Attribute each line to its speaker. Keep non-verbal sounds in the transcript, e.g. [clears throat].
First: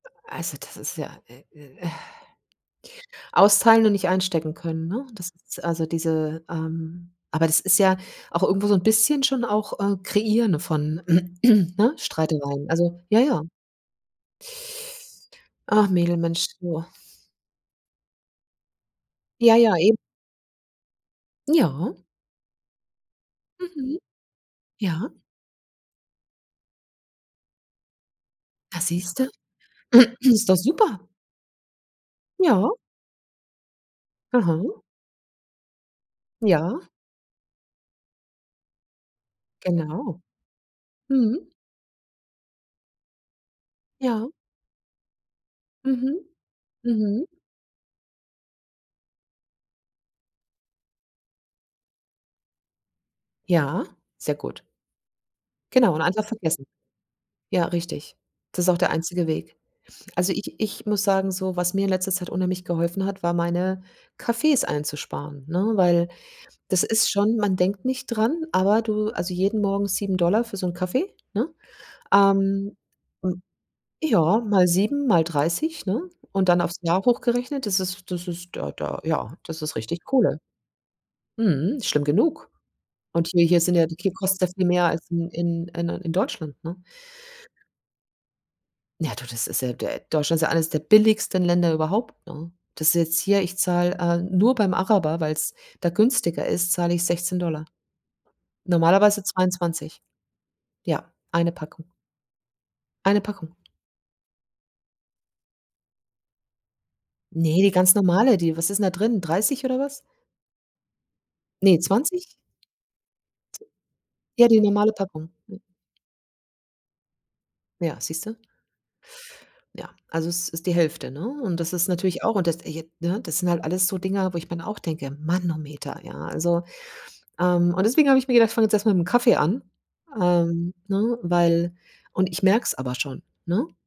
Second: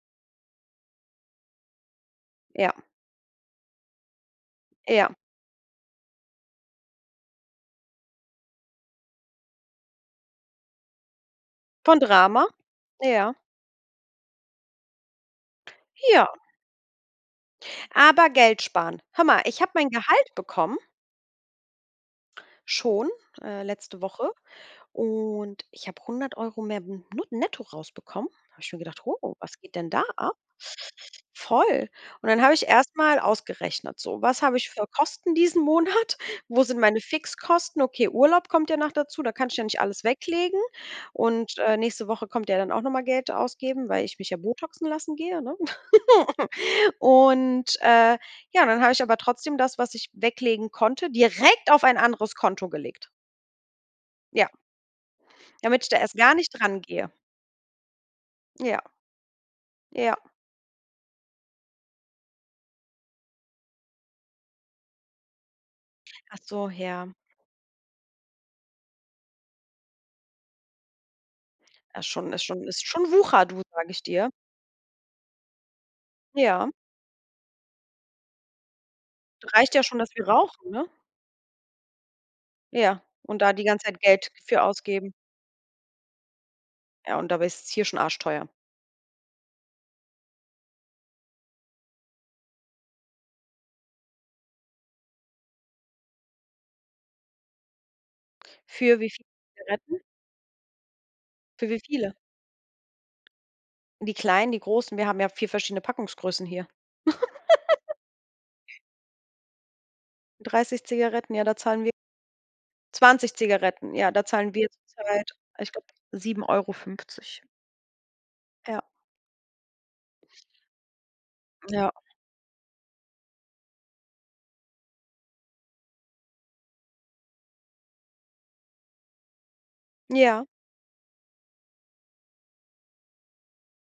Speaker 1: Äh, also das ist ja, äh, äh,
Speaker 2: Ja.
Speaker 1: [exhales] austeilen und nicht einstecken können, ne?
Speaker 2: Ja.
Speaker 1: Das ist also diese ähm, aber das ist ja auch irgendwo so 'n bisschen schon auch, äh, kreieren von, [clears throat] ne,
Speaker 2: Von Drama?
Speaker 1: Streitereien. Also ja,
Speaker 2: Ja.
Speaker 1: ja. Ach, Mädel,
Speaker 2: Ja.
Speaker 1: Mensch, du.
Speaker 2: Aber Geld sparen. Hör mal,
Speaker 1: Ja,
Speaker 2: ich habe
Speaker 1: ja,
Speaker 2: mein
Speaker 1: eben.
Speaker 2: Gehalt bekommen
Speaker 1: Ja.
Speaker 2: schon äh,
Speaker 1: Mhm.
Speaker 2: letzte Woche
Speaker 1: Ja.
Speaker 2: und ich habe 100 € mehr b nu netto rausbekommen. Da habe ich
Speaker 1: Na,
Speaker 2: mir gedacht:
Speaker 1: siehst du.
Speaker 2: „Oh, was geht denn da
Speaker 1: [clears throat]
Speaker 2: ab?“
Speaker 1: Ist doch super.
Speaker 2: Voll. Und dann habe ich
Speaker 1: Ja.
Speaker 2: erst mal ausgerechnet: „So, was habe ich
Speaker 1: Aha.
Speaker 2: für Kosten diesen Monat? Wo sind
Speaker 1: Ja.
Speaker 2: meine Fixkosten?“ Okay, Urlaub kommt ja noch dazu, da kann ich ja nicht alles
Speaker 1: Genau.
Speaker 2: weglegen.
Speaker 1: Mhm.
Speaker 2: Und, äh, nächste Woche kommt ja dann auch noch mal Geld ausgeben, weil ich mich
Speaker 1: Ja.
Speaker 2: ja botoxen lassen gehe, ne?
Speaker 1: Mhm.
Speaker 2: [chuckles]
Speaker 1: Mhm.
Speaker 2: Und, äh, ja, dann habe ich aber trotzdem das, was ich weglegen konnte, direkt auf ein anderes Konto gelegt.
Speaker 1: Ja, sehr
Speaker 2: Ja.
Speaker 1: gut.
Speaker 2: Damit ich
Speaker 1: Genau,
Speaker 2: da
Speaker 1: und
Speaker 2: erst
Speaker 1: einfach
Speaker 2: gar nicht
Speaker 1: vergessen.
Speaker 2: dran gehe.
Speaker 1: Ja, richtig. Das ist auch
Speaker 2: Ja.
Speaker 1: der einzige Weg.
Speaker 2: Ja.
Speaker 1: Also, ich ich muss sagen, so was mir in letzter Zeit unheimlich geholfen hat, war, meine Kaffees einzusparen, ne, weil
Speaker 2: Ach so,
Speaker 1: das ist
Speaker 2: ja.
Speaker 1: schon man denkt nicht dran, aber du also, jeden Morgen 7 $ für so 'n Kaffee, ne?
Speaker 2: Das ist schon ist schon
Speaker 1: Ähm,
Speaker 2: ist schon
Speaker 1: m
Speaker 2: Wucher du, sage ich dir.
Speaker 1: ja, mal 7, mal 30, ne? Und dann
Speaker 2: Ja.
Speaker 1: aufs Jahr hochgerechnet, das ist das ist da da, ja,
Speaker 2: Du
Speaker 1: das
Speaker 2: reicht
Speaker 1: ist
Speaker 2: ja schon,
Speaker 1: richtig
Speaker 2: dass wir
Speaker 1: Kohle.
Speaker 2: rauchen, ne?
Speaker 1: Mhm, schlimm genug.
Speaker 2: Ja,
Speaker 1: Und
Speaker 2: und
Speaker 1: hier
Speaker 2: da
Speaker 1: hier
Speaker 2: die
Speaker 1: sind ja
Speaker 2: ganze
Speaker 1: die
Speaker 2: Zeit
Speaker 1: hier
Speaker 2: Geld
Speaker 1: kostet's ja
Speaker 2: für
Speaker 1: viel mehr als
Speaker 2: ausgeben.
Speaker 1: in in äh, in Deutschland, ne?
Speaker 2: Ja, und dabei ist es hier schon arschteuer.
Speaker 1: Ja, du, das ist ja D äh, Deutschland ist ja eines der billigsten Länder überhaupt, ne? Das ist jetzt hier ich zahle äh, nur beim Araber, weil's da günstiger ist, zahle ich 16 $
Speaker 2: Für wie
Speaker 1: normalerweise
Speaker 2: viele Zigaretten?
Speaker 1: 22. Ja, 1
Speaker 2: Für wie
Speaker 1: Packung.
Speaker 2: viele?
Speaker 1: 1 Packung.
Speaker 2: Die kleinen, die großen wir haben ja 4 verschiedene Packungsgrößen hier.
Speaker 1: Ne, die
Speaker 2: [giggles]
Speaker 1: ganz normale, die was ist denn da drin? 30 oder was?
Speaker 2: 30 Zigaretten, ja, da
Speaker 1: Ne,
Speaker 2: zahlen wir
Speaker 1: 20?
Speaker 2: 20 Zigaretten, ja, da
Speaker 1: Ja,
Speaker 2: zahlen
Speaker 1: die
Speaker 2: wir
Speaker 1: normale Packung.
Speaker 2: zurzeit, ich glaube, 7,50.
Speaker 1: Ja, siehst du?
Speaker 2: Ja.
Speaker 1: Ja, also, es ist die Hälfte, ne? Und das ist
Speaker 2: Ja.
Speaker 1: natürlich auch und das ergibt, ne das sind halt alles so Dinger, wo ich mir dann auch denke: „Manometer”, ja, also, ähm, und deswegen habe ich mir gedacht, ich fange jetzt erst mal mit'm Kaffee an,
Speaker 2: Ja.
Speaker 1: hm, ne, weil und ich merke es aber schon, ne?